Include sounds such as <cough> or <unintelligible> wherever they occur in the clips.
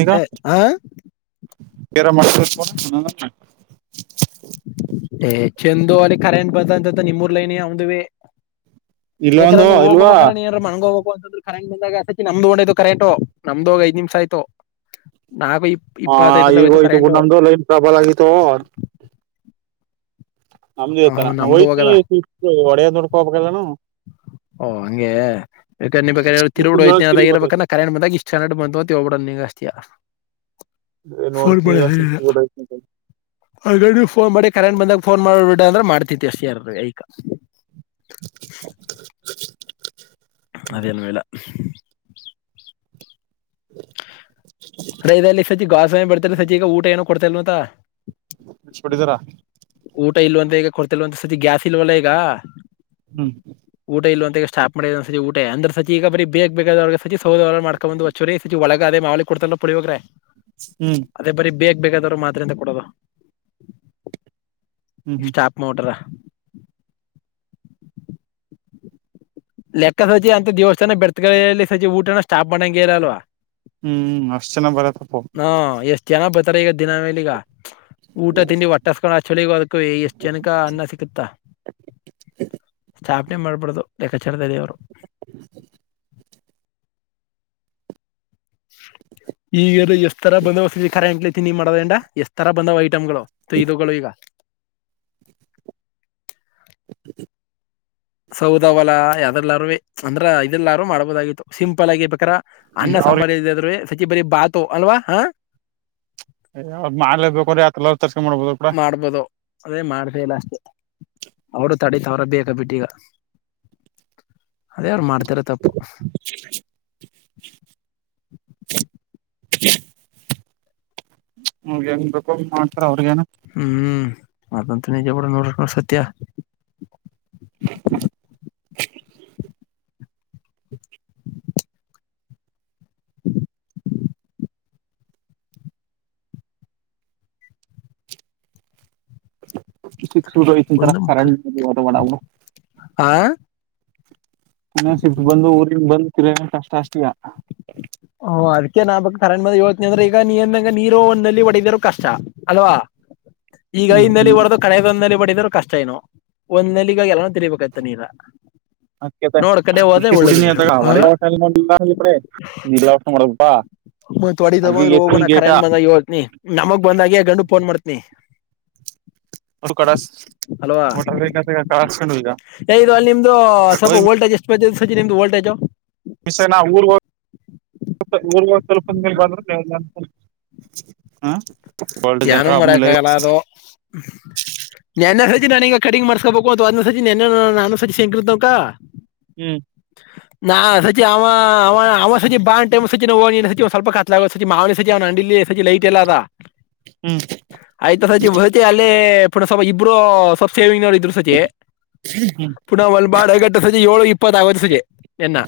ಈಗ ಹಾ ಬೇರ ಮಾಡಸರ್ಕೋಣ ಚೆಂದ ಅಲ್ಲಿ ಕರೆಂಟ್ ಬರ್ತಂತ ನಿಮ್ಮೂರ್ಲ ನ ಅವ್ದೀ ಬೇಕ್ರ ಇಲ್ಲೊಂದು ನೀವು ಅಲ್ವಾ ಹೋಗ್ಬೇಕ್ರ ನೀನಾರ ಮಣಗೋಗಬೇಕ <unintelligible> ಕರೆಂಟ್ ಬಂದಾಗ ಅಸಕ್ಕೆ ನಮ್ದು ಹೊಂಟೈತು ಕರೆಂಟ್ ನಮ್ದ ಐದು ನಿಮ್ಷ ಆಯ್ತು ನಾಕ ಇ ಆ ಇಪ್ಪತ್ತ ಐದು ಈಗ ಹೋಯ್ತು ಬಿಡು ಕರೆಂಟು ನಮ್ದು ಲೈನ್ ಪ್ರಾಬ್ಲಮ್ ಆಗಿತ್ತು ನಮ್ದ ಹ ಇತನ ನಾ್ ನಮ್ದು ಹೊಯ್ತಿ ಹೋಗದ ಒಡೆಯ್ ನೋಡ್ಕೋಬೇಕಲ್ಲಾನು ಓ ಹಂಗೆ <unintelligible> ಮುಸ್ಲಿಂ ಜೋಳ ಅದ ತಿರುಗಿ ಇರಬೇಕ ಬರ್ತೈತೆ ಕರೆಂಟ್ ಬಂದಾಗ ಇಷ್ಟ ಹಡ್ ಬಂತತೋಗಬಡಗೆಸ್ತಿ ಅಲ್ಲ ಏ <unintelligible> ನೋಡ್ತೀನಿ ಈಗ ಸಿಕ್ಸ್ ಮಾಡ ಬಿಡ್ ಆನ್ ಮಾಡೆ ಕರೆಂಟ್ ಬಂದ ಫೋನ್ ಮಾಡಬಿಡ ಅಂದ್ರೆ ಮಾಡ್ತತಿ ಅಷ್ಟ ಯಾರ ಐಕ ಅದೇನ್ ಇಲ್ಲ <inaudible> ಕಡೆದಲ್ಲಿಲ್ಲಿ ಸಜಿ ಗಾಸೇ ಬರ್ತಲ್ಲ ಸಜಿ ಈಗ ಊಟ ಏನೋ ಕೊಡ್ತಲ್ವಂತ ಇಷ್ಟ ಕೊಟ್ಟಿದ್ದಾರಾ ಊಟ ಇಲ್ವ ಅಂತ ಈಗ ಕೊಡ್ತಿಲ್ವ ಅಂತ ಸತಿ ಗ್ಯಾಸ್ ಇಲ್ವಲ್ಲ ಈಗ ಹ್ಮ್ ಊಟ ಇಲ್ಲ ಅಂತ ಸ್ಟಾಪ್ ಮಾಡ ಸ ಊಟ ಅಂದ್ರ ಸಚ ಈಗ ಬೇ ಬೇೇಕಾದ ಸೌದಿ ಒಲೆ ಮೇಲೆ ಮಾಡಕೊಂಡ ಸಿ ಒಳಗೆ ಅದೇ ಮಾಲಿ ಕೊಡ್ತಲ್ಲ ಪುಳಿ ಹೋಗ್ರೆ ಹ್ಮ್ ಅದೇ ಬರೀ ಬೇಗ ಬೇೇಕಾದವರು ಮಾತ್ರಿಯಂತೇ ಕೊಡೋದು ಹ್ಮ್ ಹ್ಮ್ ಸ್ಟಾಪ್ ಮಾಡಬಿಟ್ಟವ್ರೆ ಲೆಕ್ಕ ಸಜಿ ಅಂತ ದೇವಸ್ಥಾನ ಬೆಡತಕಲ್ಲಿ ಸಜಿ ಊಟನ ಸ್ಟಾಪ್ ಮಾಡಂಗ ಇರಲ್ವಾ ಹ್ಮ್ ಅಷ್ಟ್ ಜನ ಬರತ್ತಪ್ಪು ಇರ ಈಗ ದಿನ ಮೇಲಿ ಈಗ ಊಟ ತಿಂಡಿ ಒಟ್ಟಸ್ಕೊಂಡ ಚಳಿಗ ಅದಕು ಎಷ್ಟ್ ಜನಕ ಅನ್ನ ಸಿಕ್ಕುತ್ತಾ ಸ್ಥಾಪನೆ ಮಾಡ್ಬಿಡ್ದು ಲೆಕ್ಕಾಚಾರದಲ್ಲಿದಲ್ಲಿ ಅವ್ರು ಈಗ ಎಷ್ಟ ತರ ಬಂದ ವಸತಿ ಖರ ಎಂಕ್ಲೈತಿನ ನೀ ಮಾಡೋದಂಡ ಎಷ್ಟ ತರ ಬಂದವ್ ಐಟಮ್ಗಳು ಇದುಗಳು ಈಗ ಸೌದವಲ ಯಾವ್ದದೆಲ್ಲಾರು ಅಂದ್ರ ಇದೆಲ್ಲಾರು ಮಾಡ್ಬೋದಾಗಿತ್ತು ಸಿಂಪಲ್ ಆಗಿ ಬೇಕ್ರ ಅನ್ನ ಅವ್ರಿಗೆ ಸಂಭಾಳದ್ರೆ ಸಚಿ ಬರಿ ಬಾತು ಅಲ್ವಾ ಹಾ ಮಾಲೆ ಬೇಕೋ್ರ ಯತ ಚರ್ಚೆ ಮಾಡ್ಬೋದು ಕೂಡ ಮಾಡ್ಬೋದು ಅದೇ ಮಾಡ್ಬೇಕೇ ಇಲ್ಲ ಅಷ್ಟೇ ಅವರು ತಡತ ಅವ್ರ ಬೇಕ ಬಿಟ್ಟ ಈಗ ಅದೇ ಯಾರು ಮಾಡ್ತಾರ ತಪ್ಪು ಅವರಿಗೆ ಹೆಂಗ ಬೇಕು ಅಂಗ ಮಾಡ್ತಾರ ಅವ್ರಿಗೇನು ಹ್ಮ್ ಹ್ಮ್ ಅದಂತ ನಿಜ ಕ ನೋಡ ನೋಡ ಸತ ಶ ಶು ರ ತರ ಒಂದು ಮುಖ ಕಾರಾವ ಆ ಇನ್ನಸ ಬಂದು ಊರಿನ್ ಬಂದು ತಿರ ಕಷ್ಟ ಅಷ್ಟಿದ ಹಓ ಅದ್ಕ್ಕೆ ನಾ ಬ ಕರ ಮದ ಹವನಿ ಅಂದ್ರೆ ಈಗ ನೀನ್ಗ ನೀರ ಒಂದಲ್ಲಿ ಒಡದರರು ಕಷ್ಟ ಅಲ್ವಾ ಈಗ ಹ್ಮ್ ಹಿಂದೆ ಹ್ಮ್ ಬಡದು ಕಳೆದೊಂದ ಬಡಿದರು ಕಷ್ಟ ಏನು ಒಂದ್ ನಲಿಗಾಗಿ ಎಲ್ಲಾನು ತಿರಿಬೇಕಾಯ್ತ ನೀರ ಅ ನೋಡ್ ಕಡೆ ಹೋದ್ರೆ ಕಿ ಒಳ್ಳೇದು ನೀ ನೀರು ವಡ ಆ ಇಡೆ ನಿ ಮಡಗಪ್ಪಾ ತೋಡಿ ತಬಂದ್ರ ಹೋಗಣ ಕರೆಂಟ್ ಬಂದಾಗ ಹೋದತನಿ ನಮಗ್ ಬಂದಾಗ ಗಂಡು ಫೋನ್ ಮಾಡ್ತನಿ ಅವ ಕಳ ಮಟ ಕ ಯದು ಅಲ್ಲಿ ನಿಮ್ದು ಸ್ವಲ್ಪ ವೋಲ್ಟೇಜ್ ಎಷ್ಟು ಬರ್ತ ಸಜಿ ನಿಮ್ದು ವೋಲ್ಟೇಜ್ ನಾ ಊರ್ವ ಊರ್ವ ಸ್ವಲ್ಪಂದ ಮೇ ಬಂದ್ರೆ ಅ ಹ ಏನು ಮಾಡಕ್ಕ ಆಗಲ್ಲ ಅದೋ ಸಚಿ ನನೀಗ ಕಡಿಂಗ್ ಮಾಡಸ್ಕಬೇಕು ಅಂತ ಅದ ಸಚಿನ್ ನಾನು ಸಚಿನ್ ಹೆಂತಂಕ ಹ್ಮ್ ನಾ ಸಚಿ ಅವ ಅವ ಅವ ಸತಿ ಬಾ ಟ್ ಸಿನೋ ಸ್ವಲ್ಪ ಕತ್ಲಾಗ ಸಿ ಮಾವನ ಸತಿ ಅವನ ಲ್ಲಿ ಸಜೆ ಲೈಟ್ ಎಲ್ಲ ಅದ ಹ್ಮ್ ಆಯ್ತ ಸಚತಿ ಅಲ್ಲೇ ಪುನ ಸ್ವ ಇಬ್ರು ಸ್ವ ಸೇವಿಂಗ್ ನೋಡಿದ್ರು ಸಜೆ ಹ್ಮ್ ಪುನಃ ಒಲ್ ಬಾಳ್ಗಟ್ಟ ಸಜೆ ಏಳು ಇಪ್ಪತ್ವತ್ತು ಸಜೆ ಎನ್ನ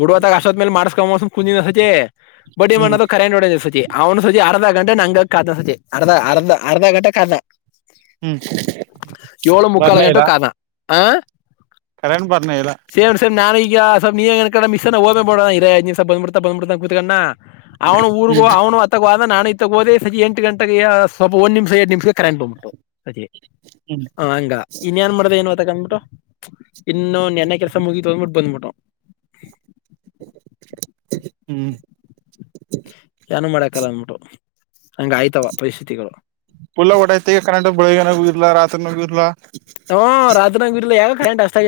ಬುಡವ ತ ಆಶತ್ ಮೇಲೆ ಮಾಡಿಸಸ್ಕೊ ಕುಂದಿನ ಸತಿ ಬಡ್ಡಿ ಹ್ಮ್ ಮಣ್ಣದು ಕರೆಂಟ್ ಹೊಡ ಸತಿ ಅವ್ನು ಸತಿ ಅರ್ಧ ಗ ನಂಗ ಕಾದ ಸಜ ಅರ್ಧ ಅರ್ಧ ಅರ್ಧ ಗಂಟೆ ಕಾದ ಹ್ಮ್ ಏಳು ಮುಕ್ಕಾಲು ಬರ್ನೇ ಗಂಟು ಇಲ್ಲ ಕಾದ ಹ ಕರೆಂಟ್ ಬರ್ನೇ ಇಲ್ಲ ಸೇವ ಸೇಮ ನಾನೀಗ ಸ ನೀನ್ ನ್ ಕಡೆಸ ಹೇ ಮಾಡೋ ಇ ಬಬಡ್ತ ಬಬಿತಾನ ಕ ಕುತ್ಕಣ್ಣ ಅವನು ಊರ್ಗೂ ಹ್ಮ್ ಅವನು ಅತ್ತಗ ನಾನು ಇದ ತಗೋದೆಜೆ ಎಂಟ ಗಂಟೆಗೆ ಸ್ವಲ್ಪ ಒ ನಿಮಿಷ ಎರಡ್ ನಿಮಷಕ್ಕೆ ಕರೆಂಟ್ೋಗಬಿಟ್ಟು ಅದ ಹ್ಮ್ ಹ ಹಂಗ ಇನ್ಏನ್ ಮಾಡ್ದ ಏನ್ವ ತ ಕಂದ್ಬಿಟ್ಟು ಇನ್ನೊನ್ನ ಕೆಲ್ಸ ಮುಗಿ ತೊಂದ್ಬಿಟ್ಟು ಬಂದ್ಬಟ ಹ್ಮ್ ಏಾನೂ ಮಾಡಾಕಲ್ಲ ಅಂದಬಿಟ್ಟು ಹಂಗ ಆಯ್ತವ ಪರಿಸ್ಥಿತಿಗಳು ಲ್ಲ ಓಡೈತಿ ಈಗ ಕರೆ ಬೆಳಗ್ಗನಗೂ ಇರ್ ರಾತ್ರಿನಗೂ ಇರ್ ಹ ರಾಜನಗೂರ್ಲ ಯಾಕ ಕರೆಂಟ್ ಅಷ್ಟ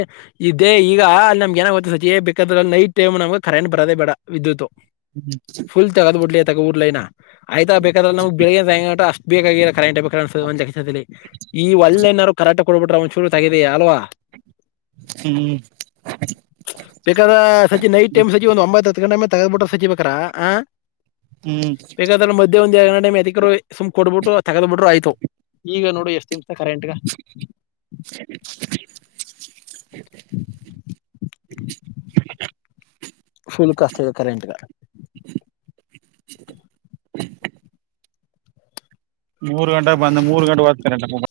ಇದೇ ಈಗ ಅ ನಮ್ಗೆ ಏನಾಗತ್ತೆ ಸತಿ ಬೇಕಾದ್ರ ನೈಟ್ ಟೈಮ್ ನಮಗೆ ಕರೆಂಟ್ ಬರೋೇ ಬೇಡ ವಿದ್ಯುತ್ ಫುಲ್ ತಗದ್ ಬಿಡ್ಲಿ ತಗ ಊರ್ಲನ ಆಯ್ತಾ ಬೇಕಾದ್ರೆ ನಮ್ಗ್ ಬೆಳಿಗ್ ತಟ ಅಷ್ಟ ಬೇಕಾಗಿರ ಕರೆಂಟ್ ಬೇಕ ಅನ್ಸ ಒಂದದಲ್ಲಿ ಈ ಒಳ್ಳೆನಾದ್ರು ಕರಾಟ್ ಕೊಡ್ಬಿಟ್ರೆ ಒಂದ್ ಚೂರು ತಗಿದೀಯ ಅಲ್ವಾ ಹ್ಮ್ ಬೇಕ ಸಜಿ ನೈಟ್ ಸಜಿ ಒಂದು ಒಂಬೈತ್ತು ಹತ್ತು ಗಂಟೆ ಮ ತಗದ್ಬಿಟ ಸಚಿಬೇಕೇಕಾರಾ ಹ ಹ್ಮ್ ಬೇಕಾದ್ರೆ ಮಧ್ಯೆ ಒಂದ್ರಡು ಗಟೈಮ್ ಎತಿಕರು ಸುಮ್ ಕೊಡ್ಬಿಟ್ಟರು ತಗದ್ ಬಿಟರು ಆಯ್ತು ಈಗ ನೋಡು ಎಷ್ಟು ನಿಮಿಸ ಕರೆಂಟ್ ಹ <unintelligible> ಫುಲ್ ಕಸ್ತದೆ ಕರೆಂಟ್ಗ <inaudible> ಮೂರು ಗಂಟ ಬಂದ ಮೂರ್ ಗಂಟ ಹ್ತಾರೆ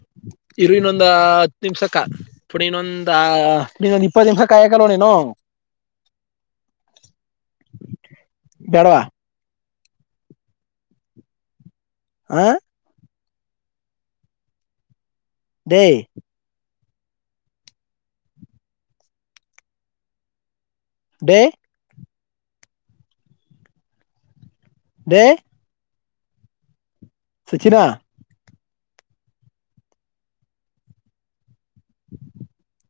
<inaudible> ಇರು ಇನ್ನೊಂದ್ ಹತ್ತು ನಿಮಿಷಕ್ಕ ಪುಡಿಿ ಇನ್ನೊಂದ ಇನ್ನೊಂದ್ ಇಪ್ಪತ್ತು ನಿಮ್ಷಕ್ಕೆ ಆಯಕಲ್ವ ನೀನು ಬಡವಾ ಹ ಥು ಥು ಥು ಸಚಿನ ಹ್ಮ